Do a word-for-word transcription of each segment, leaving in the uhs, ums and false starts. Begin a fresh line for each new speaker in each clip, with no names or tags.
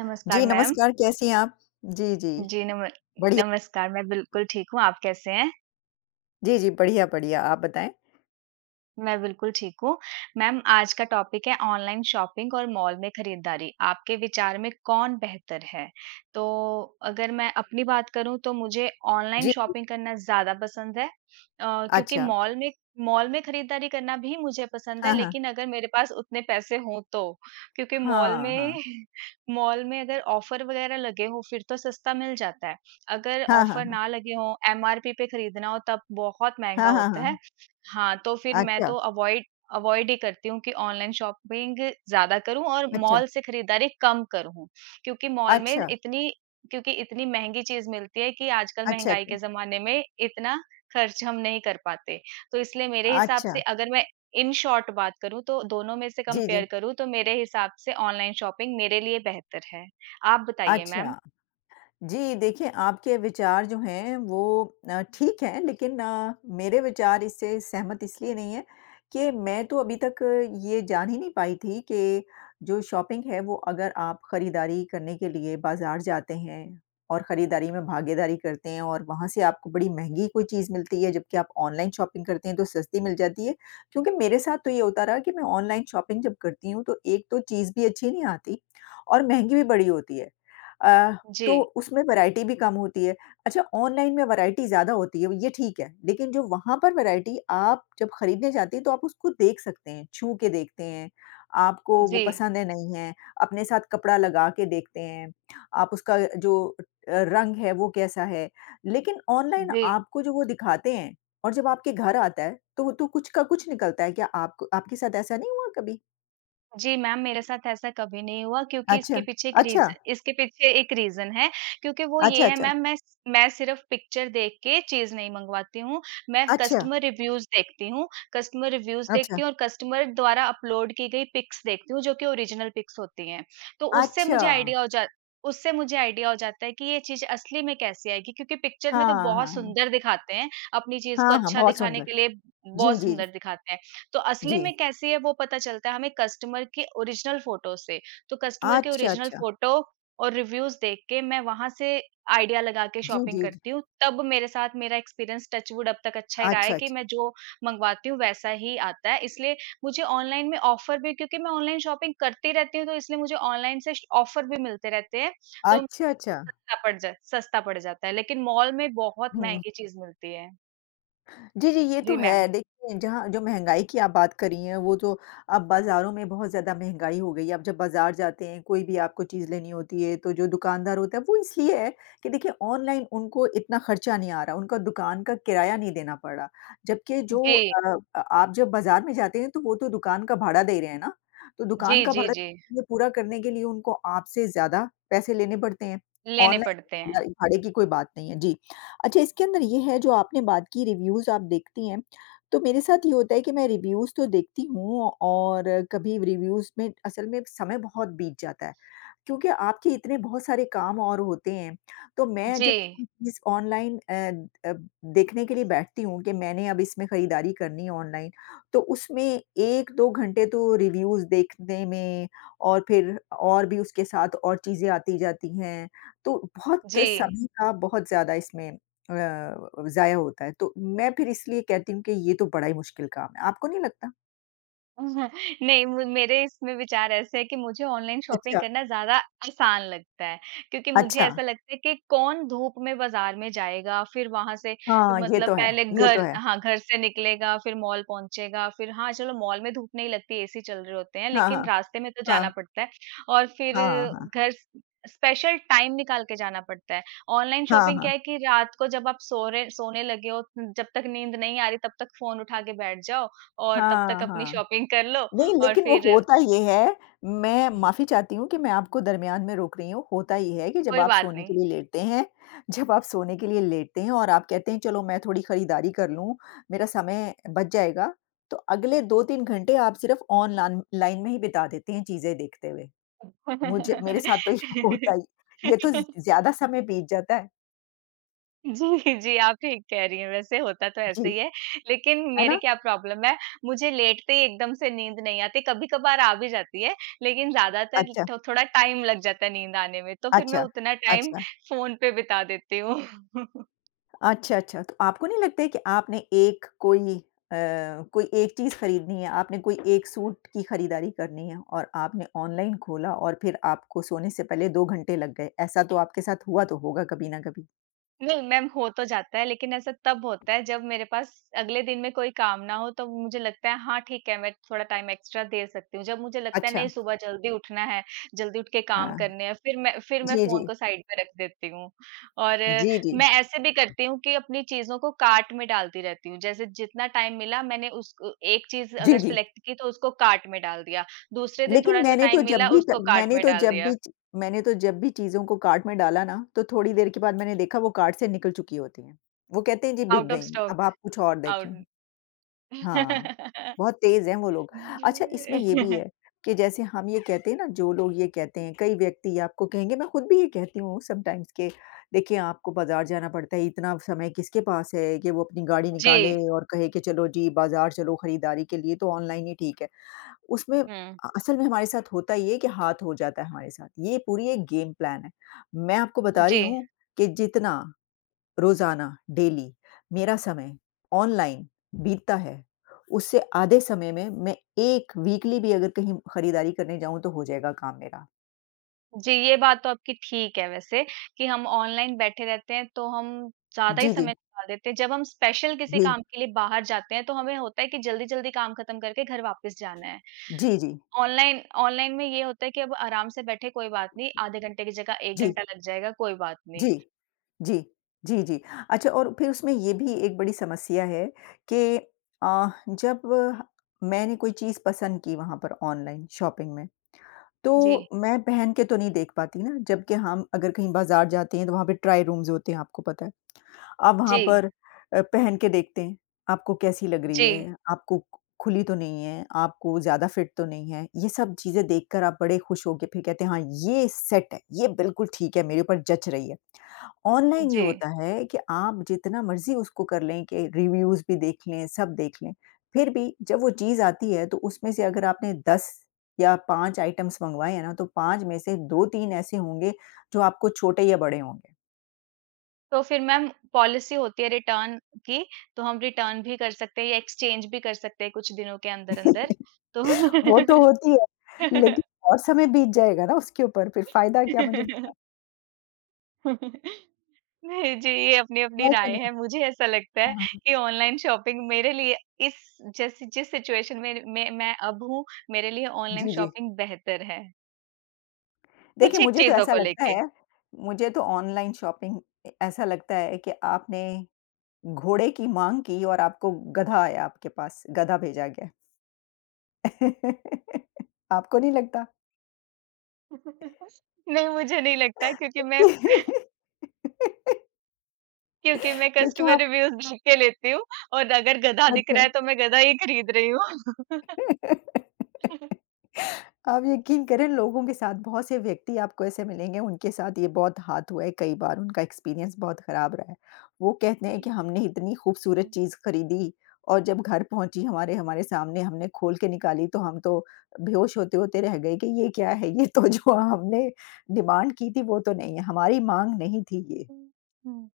नमस्कार
जी,
मैम।
नमस्कार, कैसी हैं आप? जी, जी,
जी, नम
बढ़िया।
नमस्कार, मैं बिल्कुल ठीक हूँ, आप कैसे हैं?
जी, जी, बढ़िया, बढ़िया, आप बताएँ?
मैं बिल्कुल ठीक हूँ। मैम, आज का टॉपिक है ऑनलाइन शॉपिंग और मॉल में खरीदारी। आपके विचार में कौन बेहतर है? तो अगर मैं अपनी बात करूँ तो मुझे ऑनलाइन
जी,
शॉपिंग करना ज़्यादा पसंद है। अ, क्योंकि
अच्छा,
मॉल में मॉल में खरीदारी करना भी मुझे पसंद है,
हाँ, हाँ,
लेकिन अगर मेरे पास उतने पैसे हों तो। क्योंकि मॉल में
हाँ,
मॉल में अगर ऑफर वगैरह लगे हों फिर तो सस्ता मिल जाता है। अगर
हाँ, हाँ, हाँ,
ऑफर
हाँ,
ना लगे हों, एमआरपी पे खरीदना हो तब बहुत महँगा
हाँ, हाँ,
होता है।
हाँ,
हाँ, तो फिर मैं
अच्छा,
तो अवॉइड अवॉइड ही करती हूँ कि ऑनलाइन शॉपिंग ज़्यादा करूँ और
अच्छा,
मॉल से खरीदारी कम करूँ। क्योंकि मॉल में
अच्छा,
इतनी क्योंकि इतनी महँगी चीज़ मिलती है कि आजकल
अच्छा,
महँगाई के
अच्छा,
ज़माने में इतना खर्च हम नहीं कर पाते। तो इसलिए मेरे हिसाब
अच्छा,
से, अगर मैं इन शॉर्ट बात करूँ, तो दोनों में से
जी,
कंपेयर
जी,
करूँ तो मेरे हिसाब से ऑनलाइन शॉपिंग मेरे लिए बेहतर है। आप बताइए मैम?
अच्छा। जी, देखिए आपके विचार जो हैं वो अ, ठीक हैं लेकिन अ, मेरे विचार इससे सहमत इसलिए नहीं है कि मैं तो अभी तक ये जान ही नहीं पाई थी कि जो शॉपिंग है वो अगर आप खरीदारी करने के लिए बाज़ार जाते हैं और खरीदारी में भागीदारी करते हैं और वहाँ से आपको बड़ी महँगी कोई चीज़ मिलती है जबकि आप ऑनलाइन शॉपिंग करते हैं तो सस्ती मिल जाती है। क्योंकि मेरे साथ तो ये होता रहा कि मैं ऑनलाइन शॉपिंग जब करती हूँ तो एक तो चीज़ भी अच्छी नहीं आती और महँगी भी बड़ी होती है। अ, तो
जी,
उसमें वैराइटी भी कम होती है। अच्छा ऑनलाइन में वैराइटी ज़्यादा होती है, ये ठीक है, लेकिन जो वहाँ पर वैराइटी आप जब खरीदने जाती हैं तो आप उसको देख सकते हैं, छू के देखते हैं, आपको वो
जी,
पसंद है, नहीं है, अपने साथ कपड़ा लगा के देखते हैं, आप उसका जो अ, रंग है वो कैसा है। लेकिन ऑनलाइन
जी।
आपको जो वो दिखाते हैं और जब आपके घर आता है तो वो तो कुछ का कुछ निकलता है। क्या आपको आपके साथ ऐसा नहीं हुआ कभी?
जी मैम, मेरे साथ ऐसा कभी नहीं हुआ, क्योंकि इसके
अच्छा,
पीछे एक
अच्छा,
रीज़ इसके पीछे एक रीज़न है। क्योंकि वो
अच्छा,
ये है
अच्छा,
मैम, मैं स मैं सिर्फ़ पिक्चर देख के चीज़ नहीं मँगवाती हूँ, मैं
अच्छा,
कस्टमर रिव्यूज़ देखती हूँ। कस्टमर रिव्यूज़
अच्छा।
देखती हूँ और कस्टमर द्वारा अपलोड की गई पिक्स देखती हूँ, जो कि ओरिजिनल पिक्स होती हैं। तो उससे
अच्छा।
मुझे आइडिया हो जा उससे मुझे आइडिया हो जाता है कि ये चीज़ असली में कैसी आएगी, क्योंकि पिक्चर में तो
हाँ,
बहुत
हाँ।
सुंदर दिखाते हैं, अपनी चीज़ को
हाँ, हाँ,
अच्छा
बहुत
दिखाने
सुंदर।
के लिए
जी,
बहुत
जी,
सुंदर दिखाते हैं। तो असली
जी।
में कैसी है वो पता चलता है हमें कस्टमर के ओरिजिनल फोटो से। तो कस्टमर के
अच्छा,
ओरिजिनल
अच्छा।
फोटो और रिव्यूज़ देख के मैं वहाँ से आइडिया लगा के
जी,
शॉपिंग
जी, जी।
करती हूँ। तब मेरे साथ मेरा एक्सपीरियंस टच वुड अब तक अच्छा ही रहा है
अच्छा, अच्छा।
कि मैं जो मँगवाती हूँ वैसा ही आता है। इसलिए मुझे ऑनलाइन में ऑफ़र भी, क्योंकि मैं ऑनलाइन शॉपिंग करती रहती हूँ, तो इसलिए मुझे ऑनलाइन से श ऑफ़र भी मिलते रहते हैं। तो
अच्छा, अच्छा।
सस्ता पड़ जा सस्ता पड़ जाता है। लेकिन मॉल में बहुत
हुँ,
महँगी चीज़ मिलती है।
जी, जी, ये तो
जी मैम।
है। देखिए, जहाँ जो महँगाई की आप बात कर रही हैं, वो तो अब बाज़ारों में बहुत ज़्यादा महँगाई हो गई है। आप जब बाज़ार जाते हैं, कोई भी आपको चीज़ लेनी होती है, तो जो दुकानदार होता है, वो इसलिए है कि देखिए, ऑनलाइन उनको इतना खर्चा नहीं आ रहा, उनका दुकान का किराया नहीं देना पड़ रहा। जबकि जो
जी।
अ, अ, आप जब बाज़ार में जाते हैं, तो वो तो दुकान का भाड़ा दे रहे हैं ना, तो दुकान
जी,
का
जी,
भाड़ा
जी।
ये पूरा करने के लिए उनको आपसे ज़्यादा पैसे लेने पड़ते हैं।
लेने
ऑनलाइन
पड़ते हैं।
भाड़ा भाड़े की कोई बात नहीं है। जी। अच्छा इसके अंदर ये है जो आपने बात की रिव्यूज़ आप देखती हैं, तो मेरे साथ ये होता है कि मैं रिव्यूज़ तो देखती हूँ और कभी रिव्यूज़ में असल में समय बहुत बीत जाता है। क्योंकि आपके इतने बहुत सारे काम और होते हैं, तो मैं जब
जी,
कोई चीज़ ऑनलाइन अ अ, देखने के लिए बैठती हूँ कि मैंने अब इसमें खरीदारी करनी है ऑनलाइन, तो उसमें एक दो घंटे तो रिव्यूज़ देखने में और फिर और भी उसके साथ और चीज़ें आती-जाती हैं, तो बहुत
जी।
समय का बहुत ज़्यादा इसमें अ, ज़ाया होता है। तो मैं फिर इसलिए कहती हूँ कि ये तो बड़ा ही मुश्किल काम है, आपको नहीं लगता?
नहीं, मु मेरे इसमें विचार ऐसे है कि मुझे ऑनलाइन शॉपिंग
अच्छा,
करना ज़्यादा आसान लगता है, क्योंकि मुझे
अच्छा।
ऐसा लगता है कि कौन धूप में बाज़ार में जाएगा, फिर वहाँ से
हाँ, ये
मतलब
तो है,
पहले
ये तो
घर
है।
हाँ, घर से निकलेगा, फिर मॉल पहुँचेगा, फिर हाँ, चलो, मॉल में धूप नहीं लगती, एसी चल रहे होते हैं,
हाँ,
लेकिन
हाँ।
रास्ते में तो जाना
हाँ,
पड़ता है, और फिर
हाँ, हाँ।
घर, स्पेशल टाइम निकाल के जाना पड़ता है। ऑनलाइन
हाँ,
शॉपिंग क्या
हाँ।
है कि रात को जब आप सो रहे सोने लगे हो, जब तक नींद नहीं आ रही, तब तक फ़ोन उठा के बैठ जाओ और तब तक
हाँ,
अपनी
हाँ।
शॉपिंग कर लो,
नहीं,
और
लेकिन वो
फिर
होता ये है मैं माफ़ी चाहती हूँ कि मैं आपको दरमियान में रोक रही हूँ। होता ये है कि जब
कोई
आप
बात
सोने
नहीं।
के लिए लेटते हैं जब आप सोने के लिए लेटते हैं और आप कहते हैं चलो मैं थोड़ी खरीदारी कर लूँ, मेरा समय बच जाएगा, तो अगले दो तीन घंटे आप सिर्फ़ ऑनलान लाइन में ही बिता देते हैं चीज़ें देखते हुए। मुझे मेरे साथ तो ये होता ही ये तो ज़्यादा समय बीत जाता है।
जी, जी, आप ठीक कह रही हैं, वैसे होता तो ऐसे
जी,
ही है। लेकिन
है
मेरी
ना?
क्या प्रॉब्लम है, मुझे लेटते ही एकदम से नींद नहीं आती, कभी-कभार आ भी जाती है, लेकिन ज़्यादातर
अच्छा,
थो थोड़ा टाइम लग जाता है नींद आने में, तो फिर मैं
अच्छा,
उतना टाइम
अच्छा।
फ़ोन पे बिता देती हूँ।
अच्छा, अच्छा। तो आपको नहीं लगता है कि आपने एक कोई अ, कोई एक चीज़ खरीदनी है, आपने कोई एक सूट की खरीदारी करनी है और आपने ऑनलाइन खोला और फिर आपको सोने से पहले दो घंटे लग गए। ऐसा तो आपके साथ हुआ तो होगा कभी ना कभी।
नहीं मैम, हो तो जाता है, लेकिन ऐसा तब होता है जब मेरे पास अगले दिन में कोई काम ना हो, तो मुझे लगता है हाँ, ठीक है, मैं थोड़ा टाइम एक्स्ट्रा दे सकती हूँ। जब मुझे लगता है
अच्छा,
नहीं, सुबह जल्दी उठना है, जल्दी उठ के काम
हाँ।
करने हैं, फिर मैं फिर मैं
जी,
फोन
जी।
को साइड पे रख देती हूँ। और अ,
जी, जी।
मैं ऐसे भी करती हूँ कि अपनी चीजों को कार्ट में डालती रहती हूँ, जैसे जितना टाइम मिला, मैंने उस एक चीज अगर
जी, जी।
सिलेक्ट की तो उसको कार्ट में डाल दिया। दूसरे दिन
लेकिन
थोड़ा सा
मैंने तो
टाइम मिला,
जब भी क
उसको कार्ट
मैंने
में
तो
डाल
जब
दिया।
भी च मैंने तो जब भी चीज़ों को कार्ट में डाला ना, तो थोड़ी देर के बाद मैंने देखा वो कार्ट से निकल चुकी होती हैं। वो कहते हैं जी बिक
आउट ऑफ
गई हैं,
स्टॉक
अब आप कुछ और देखें।
आउट
हाँ, बहुत तेज़ हैं वो लोग। अच्छा इसमें ये भी है कि जैसे हम ये कहते हैं ना जो लोग ये कहते हैं, कई व्यक्ति आपको कहेंगे मैं खुद भी ये कहती हूँ समटाइम्स कि देखिए आपको बाज़ार जाना पड़ता है, इतना समय किसके पास है कि वो अपनी गाड़ी निकाले
जी,
और कहे कि चलो जी बाज़ार चलो खरीदारी के लिए तो ऑनलाइन ही ठीक है। उसमें
हुँ,
अ, असल में हमारे साथ होता ये है कि हाथ हो जाता है हमारे साथ। ये पूरी एक गेम प्लान है। मैं आपको बता
जी।
रही हूँ कि जितना रोज़ाना, डेली मेरा समय ऑनलाइन बीतता है, उससे आधे समय में मैं एक वीकली भी अगर कहीं खरीदारी करने जाऊँ तो हो जाएगा काम मेरा।
जी, ये बात तो आपकी ठीक है वैसे, कि हम ऑनलाइन बैठे रहते हैं तो हम ज़्यादा ही
जी, जी।
समय निकाल देते हैं। जब हम स्पेशल किसी
जी।
काम के लिए बाहर जाते हैं तो हमें होता है कि जल्दी-जल्दी काम खत्म करके घर वापस जाना है।
जी, जी।
ऑनलाइन ऑनलाइन में ये होता है कि अब आराम से बैठे कोई बात नहीं, आधे घंटे की जगह एक
जी,
घंटा लग जाएगा, कोई बात नहीं।
जी। जी। जी, जी। अच्छा और फिर उसमें ये भी एक बड़ी समस्या है कि अ, जब मैंने कोई चीज़ पसंद की वहाँ पर ऑनलाइन शॉपिंग में,
जी,
तो मैं पहन के तो नहीं देख पाती ना, जबकि हम अगर कहीं बाज़ार जाते हैं तो वहाँ पे ट्रायल रूम्स होते हैं, आपको पता है। आप वहाँ
जी,
पर अ, पहन के देखते हैं, आपको कैसी लग रही
जी,
है, आपको खुली तो नहीं है, आपको ज़्यादा फिट तो नहीं है। ये सब चीज़ें देखकर आप बड़े खुश हो के फिर कहते हैं, "हाँ, ये सेट है, ये बिल्कुल ठीक है, मेरे ऊपर जच रही है।" ऑनलाइन ये
जी।
होता है कि आप जितना मर्ज़ी उसको कर लें कि रिव्यूज़ भी देख लें, सब देख लें, फिर भी जब वो चीज़ आती है, तो उसमें से अगर आपने दस या पाँच आइटम्स मँगवाए हैं ना, तो पाँच में से दो तीन ऐसे होंगे जो आपको छोटे या बड़े होंगे।
तो फिर मैम, पॉलिसी होती है रिटर्न की, तो हम रिटर्न भी कर सकते हैं या एक्सचेंज भी कर सकते हैं कुछ दिनों के अंदर-अंदर। तो
वो तो होती है, लेकिन और समय बीत जाएगा ना उसके ऊपर, फिर फ़ायदा क्या मुझे बताना
नहीं जी, ये अपनी-अपनी
है कि
राय
नहीं?
है। मुझे ऐसा लगता है
हाँ, हाँ।
कि ऑनलाइन शॉपिंग मेरे लिए, इस जैसी जिस सिचुएशन में में मैं अब हूँ, मेरे लिए ऑनलाइन
जी, जी।
शॉपिंग बेहतर है, कुछ
देखिए,
एक
मुझे तो
चीज़ों
ऐसा
को
लगता
लेके।
है मुझे तो ऑनलाइन शॉपिंग ए ऐसा लगता है कि आपने घोड़े की माँग की और आपको गधा आया आपके पास, गधा भेजा गया। आपको नहीं लगता?
नहीं, मुझे नहीं लगता, क्योंकि मैं क्योंकि मैं
देखिए
कस्टमर
आप
रिव्यूज़ देख के लेती हूँ, और अगर गधा दिख रहा
अच्छा।
है तो मैं गधा ही खरीद रही हूँ।
आप यकीन करें लोगों के साथ बहुत से व्यक्ति आपको ऐसे मिलेंगे उनके साथ ये बहुत हाथ हुआ है कई बार उनका एक्सपीरियंस बहुत खराब रहा है। वो कहते हैं कि हमने इतनी खूबसूरत चीज़ खरीदी और जब घर पहुँची हमारे हमारे सामने हमने खोल के निकाली तो हम तो बेहोश होते-होते रह गए कि ये क्या है? ये तो जो हमने डिमांड की थी वो तो नहीं है, हमारी माँग नहीं थी ये।
हुँ,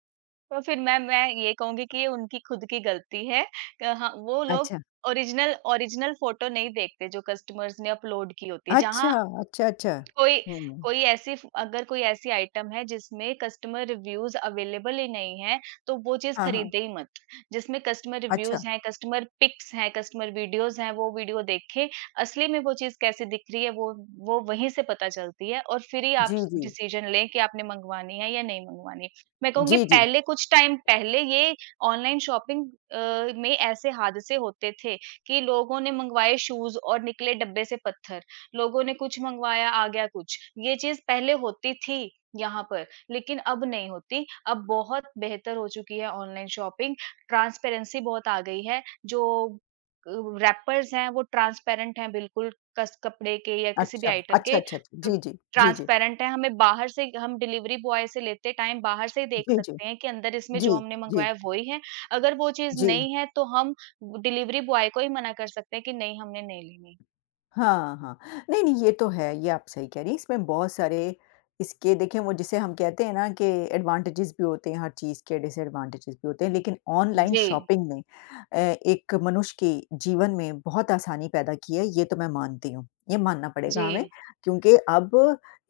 तो फिर मैं मैं ये कहूँगी कि ये उनकी खुद की गलती है। अ, हाँ, वो लोग
अच्छा।
ओरिजिनल ओरिजिनल फ़ोटो नहीं देखते, जो कस्टमर्स ने अपलोड की होती है। जहाँ
अच्छा, अच्छा, अच्छा।
कोई
हुँ।
कोई ऐसी फ अगर कोई ऐसी आइटम है जिसमें कस्टमर रिव्यूज़ अवेलेबल ही नहीं है, तो वो चीज़
हाँ, हाँ।
खरीदे ही मत। जिसमें कस्टमर
अच्छा।
रिव्यूज़ हैं, कस्टमर पिक्स हैं, कस्टमर वीडियोज़ हैं, वो वीडियो देखें। असली में वो चीज़ कैसी दिख रही है, वो वो वहीं से पता चलती है, और फिर ही आप
जी, जी।
डिसीज़न लें कि आपने मँगवानी है या नहीं मँगवानी। मैं कहूँगी,
जी, जी।
पहले कुछ टाइम पहले ये ऑनलाइन शॉपिंग अ, में ऐसे हादसे होते थे कि लोगों ने मँगवाए शूज़ और निकले डब्बे से पत्थर। लोगों ने कुछ मंगवाया, आ गया कुछ। ये चीज पहले होती थी यहाँ पर, लेकिन अब नहीं होती। अब बहुत बेहतर हो चुकी है ऑनलाइन शॉपिंग। ट्रांसपेरेंसी बहुत आ गई है। जो रैपर्स हैं वो ट्रांसपेरेंट हैं बिल्कुल, कस कपड़े के या किसी भी
अच्छा।
आइटम के।
अच्छा, अच्छा, अच्छा।
तो
जी, जी। जी, जी।
ट्रांसपेरेंट है, हमें बाहर से, हम डिलीवरी बॉय से लेते टाइम बाहर से ही देख
जी, जी।
सकते हैं कि अंदर इसमें
जी,
जो हमने
जी,
मंगवाया वही है। अगर वो चीज
जी।
नहीं है तो हम डिलीवरी बॉय को ही मना कर सकते हैं कि नहीं, हमने नहीं लेनी।
हाँ, हाँ। नहीं, नहीं ये तो है, ये आप सही कह रही हैं। इसमें बहुत सारे इसके देखिए वो जिसे हम कहते हैं ना कि एडवांटेजेस भी होते हैं, हर चीज़ के डिसएडवांटेजेस भी होते हैं, लेकिन ऑनलाइन
जी,
शॉपिंग ने अ, एक मनुष्य के जीवन में बहुत आसानी पैदा की है, ये तो मैं मानती हूँ। ये मानना
जी।
पड़ेगा हमें क्योंकि अब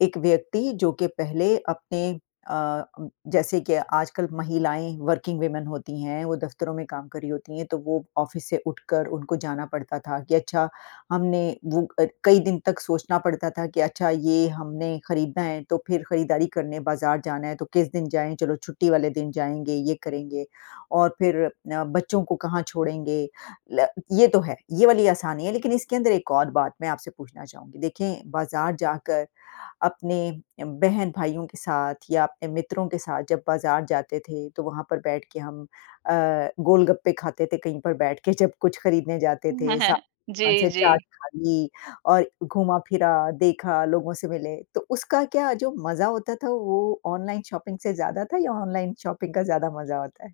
एक व्यक्ति जो कि पहले अपने अ, अम, जैसे कि आजकल महिलाएँ वर्किंग वूमेन होती हैं, वो दफ्तरों में काम कर रही होती हैं, तो वो ऑफ़िस से उठकर उनको जाना पड़ता था कि अच्छा हमने वो अ, कई दिन तक सोचना पड़ता था कि अच्छा ये हमने खरीदना है तो फिर खरीदारी करने बाज़ार जाना है तो किस दिन जाएँ? चलो छुट्टी वाले दिन जाएँगे, ये करेंगे और फिर अ, बच्चों को कहाँ छोड़ेंगे? ल ये तो है, ये वाली आसानी है लेकिन इसके अंदर एक और बात मैं आपसे पूछना चाहूँगी। देखें बाज़ार जाकर अपने बहन-भाइयों के साथ या अपने मित्रों के साथ जब बाज़ार जाते थे, तो वहाँ पर बैठ के हम अ, गोलगप्पे खाते थे कहीं पर बैठ के जब कुछ खरीदने जाते थे, साथ की
जी,
दुकान से
जी।
चाट खा ली और घूमा-फिरा, देखा, लोगों से मिले। तो उसका क्या जो मज़ा होता था वो ऑनलाइन शॉपिंग से ज़्यादा था या ऑनलाइन शॉपिंग का ज़्यादा मज़ा होता है?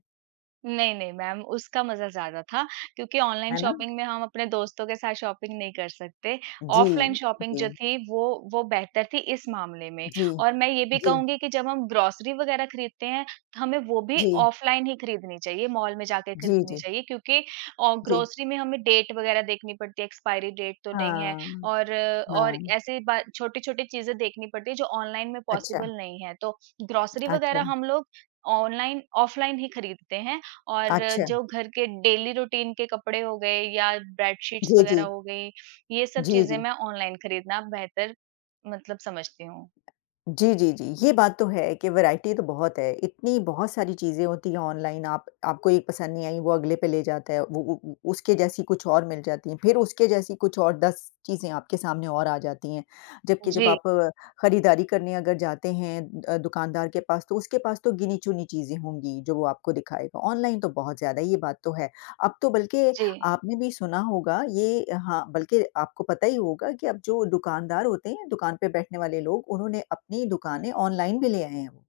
नहीं, नहीं मैम, उसका मज़ा ज़्यादा था, क्योंकि ऑनलाइन
है ना?
शॉपिंग में हम अपने दोस्तों के साथ शॉपिंग नहीं कर सकते।
जी,
ऑफ़लाइन शॉपिंग
जी,
जो थी, वो वो बेहतर थी इस मामले में।
जी,
और मैं ये भी
जी,
कहूँगी कि जब हम ग्रॉसरी वग़ैरह खरीदते हैं, तो हमें वो भी
जी,
ऑफ़लाइन ही खरीदनी चाहिए, मॉल में जाके
जी,
खरीदनी
जी,
चाहिए, क्योंकि अ,
जी।
ग्रॉसरी में हमें डेट वग़ैरह देखनी पड़ती है, एक्सपायरी डेट तो नहीं है,
हाँ,
और और
हाँ।
ऐसी बा छोटी-छोटी चीज़ें देखनी पड़ती है जो ऑनलाइन में
अच्छा,
पॉसिबल नहीं है। तो ग्रॉसरी वग़ैरह
अच्छा,
हम लोग ऑनलाइन ऑफ़लाइन ही खरीदते हैं। और
अच्छा।
जो घर के डेली रूटीन के कपड़े हो गए या बेडशीट्स
जी, जी।
वगैरह हो गई, ये सब
जी,
चीज़ें
जी।
मैं ऑनलाइन खरीदना बेहतर मतलब समझती हूँ।
जी, जी, जी। ये बात तो है कि वैरायटी तो बहुत है। इतनी बहुत सारी चीज़ें होती हैं ऑनलाइन आप आपको एक पसंद नहीं आई, वो अगले पे ले जाता है। वो वो वो उसके जैसी कुछ और मिल जाती हैं, फिर उसके जैसी कुछ और दस चीज़ें आपके सामने और आ जाती हैं। जबकि जब
जी,
आप अ, खरीदारी करने अगर जाते हैं अ, दुकानदार के पास तो उसके पास तो गिनी-चुनी चीज़ें होंगी जो वो आपको दिखाएगा। ऑनलाइन तो बहुत ज़्यादा है, ये बात तो है। अब तो बल्कि
जी।
आपने भी सुना होगा ये हाँ, बल्कि आपको पता ही होगा कि अब जो दुकानदार होते हैं, दुकान पे बैठने वाले लोग, उन्होंने अपनी दुकानें ऑनलाइन भी ले आए हैं वो।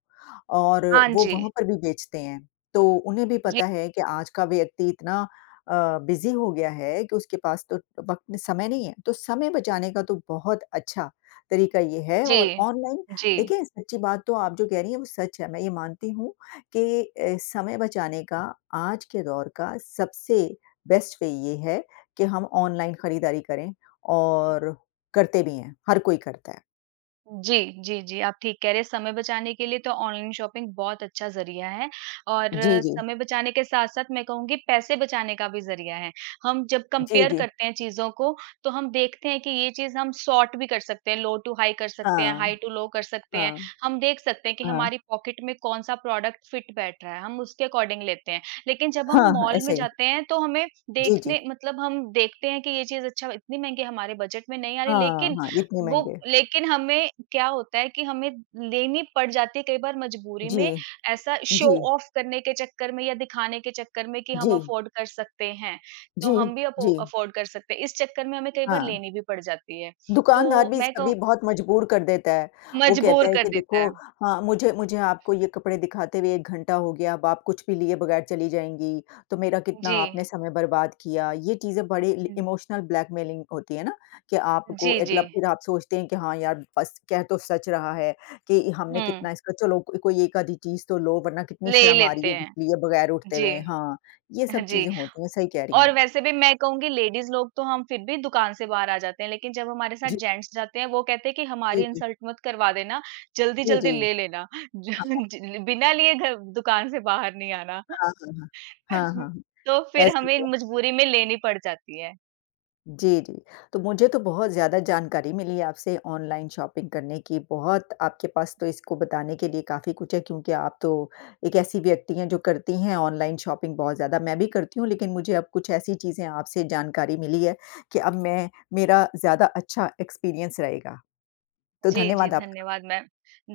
और
हाँ
वो
जी।
वहाँ पर भी बेचते हैं। तो उन्हें भी
जी,
पता है कि आज का व्यक्ति इतना अ, बिज़ी हो गया है कि उसके पास तो वक़्त समय नहीं है, तो समय बचाने का तो बहुत अच्छा तरीका ये है
जी,
और ऑनलाइन
जी।
देखिए सच्ची बात तो आप जो कह रही हैं वो सच है। मैं ये मानती हूँ कि अ, समय बचाने का आज के दौर का सबसे बेस्ट वे ये है कि हम ऑनलाइन खरीदारी करें और करते भी हैं, हर कोई करता है।
जी, जी, जी, आप ठीक कह रहे हैं, समय बचाने के लिए तो ऑनलाइन शॉपिंग बहुत अच्छा ज़रिया है और
जी, जी।
समय बचाने के साथ-साथ मैं कहूँगी पैसे बचाने का भी ज़रिया है। हम जब
जी,
कंपेयर
जी।
करते हैं चीज़ों को, तो हम देखते हैं कि ये चीज़ हम सॉर्ट भी कर सकते हैं, लो टू हाई कर सकते हैं,
हाँ,
हाई टू लो कर सकते हैं।
हाँ,
हम देख सकते हैं कि
हाँ।
हमारी पॉकेट में कौन-सा प्रोडक्ट फिट बैठ रहा है, हम उसके अकॉर्डिंग लेते हैं। लेकिन जब हम
हाँ, हाँ,
मॉल में
ऐसे ही।
जाते हैं, तो हमें
जी, जी।
देखने मतलब हम देखते हैं कि ये चीज़ अच्छा इतनी महँगी हमारे बजट में नहीं आ रही,
हाँ,
लेकिन
हाँ, इतने
वो
महँगे।
लेकिन हमें क्या होता है कि हमें लेनी पड़ जाती है कई बार मजबूरी
जी,
में, ऐसा शो
जी,
ऑफ करने के चक्कर में या दिखाने के चक्कर में कि
जी,
हम अफोर्ड कर सकते हैं तो
जी,
हम भी
जी,
अफोर्ड कर सकते हैं, इस चक्कर में हमें कई बार
हाँ।
लेनी भी पड़ जाती है। तो
दुकानदार भी
मैं कहूँ,
कभी बहुत मजबूर कर देता है। वो
मजबूर
कहता है
कर
कि
देता
देखो
है।
हाँ, मुझे मुझे आपको ये कपड़े दिखाते हुए एक घंटा हो गया, अब आप कुछ भी लिए बगैर चली जाएँगी, तो मेरा कितना
जी,
आपने समय बर्बाद किया। ये चीज़ें बड़ी ल इमोशनल ब्लैकमेलिंग होती है ना, कि आपको
जी, जी।
अगला फिर आप सोचते हैं कि हाँ यार, बस कह तो सच रहा है कि हमने
हम्म।
कितना इसका चलो को कोई एक आधी चीज़ तो लो वरना कितनी
ले ही
शर्म आ
लेते
रही है
हैं।
लिए बगैर उठते
जी।
हुए। हाँ, ये सब
जी।
चीज़ें होती हैं, सही कह रही हैं
और
आप।
वैसे भी मैं कहूँगी, लेडीज़ लोग तो हम फिर भी दुकान से बाहर आ जाते हैं, लेकिन जब हमारे साथ
जी,
जेंट्स जाते हैं, वो कहते हैं कि
जी,
हमारी
जी।
इंसल्ट मत करवा देना,
जी,
जल्दी-जल्दी
जी।
ले लेना। ज
हाँ,
ज बिना लिए घर दुकान से बाहर नहीं आना।
हाँ, हाँ, हाँ। हाँ, हाँ।
तो फिर
ऐसे
हमें
भी
मजबूरी में लेनी पड़ जाती है।
जी, जी। तो मुझे तो बहुत ज़्यादा जानकारी मिली आपसे ऑनलाइन शॉपिंग करने की, बहुत आपके पास तो इसको बताने के लिए काफ़ी कुछ है क्योंकि आप तो एक ऐसी व्यक्ति हैं जो करती हैं ऑनलाइन शॉपिंग बहुत ज़्यादा। मैं भी करती हूँ लेकिन मुझे अब कुछ ऐसी चीज़ें आपसे जानकारी मिली है कि अब मैं मेरा ज़्यादा अच्छा एक्सपीरियंस रहेगा। तो
जी, जी,
धन्यवाद आपका।
धन्यवाद मैम।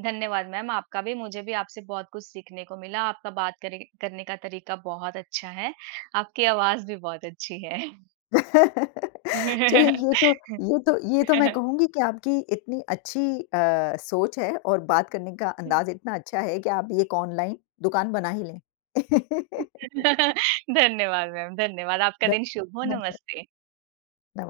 धन्यवाद मैम, आपका भी, मुझे भी आपसे बहुत कुछ सीखने को मिला। आपका बात करे करने का तरीका बहुत अच्छा है। आपकी आवाज़ भी बहुत अच्छी है।
चलिए ये तो ये तो ये तो मैं कहूँगी कि आपकी इतनी अच्छी अ, सोच है और बात करने का अंदाज़ इतना अच्छा है कि आप ये एक ऑनलाइन दुकान बना ही लें।
धन्यवाद मैम, धन्यवाद। आपका
ध
दिन शुभ हो,
धन्यवाद।
नमस्ते।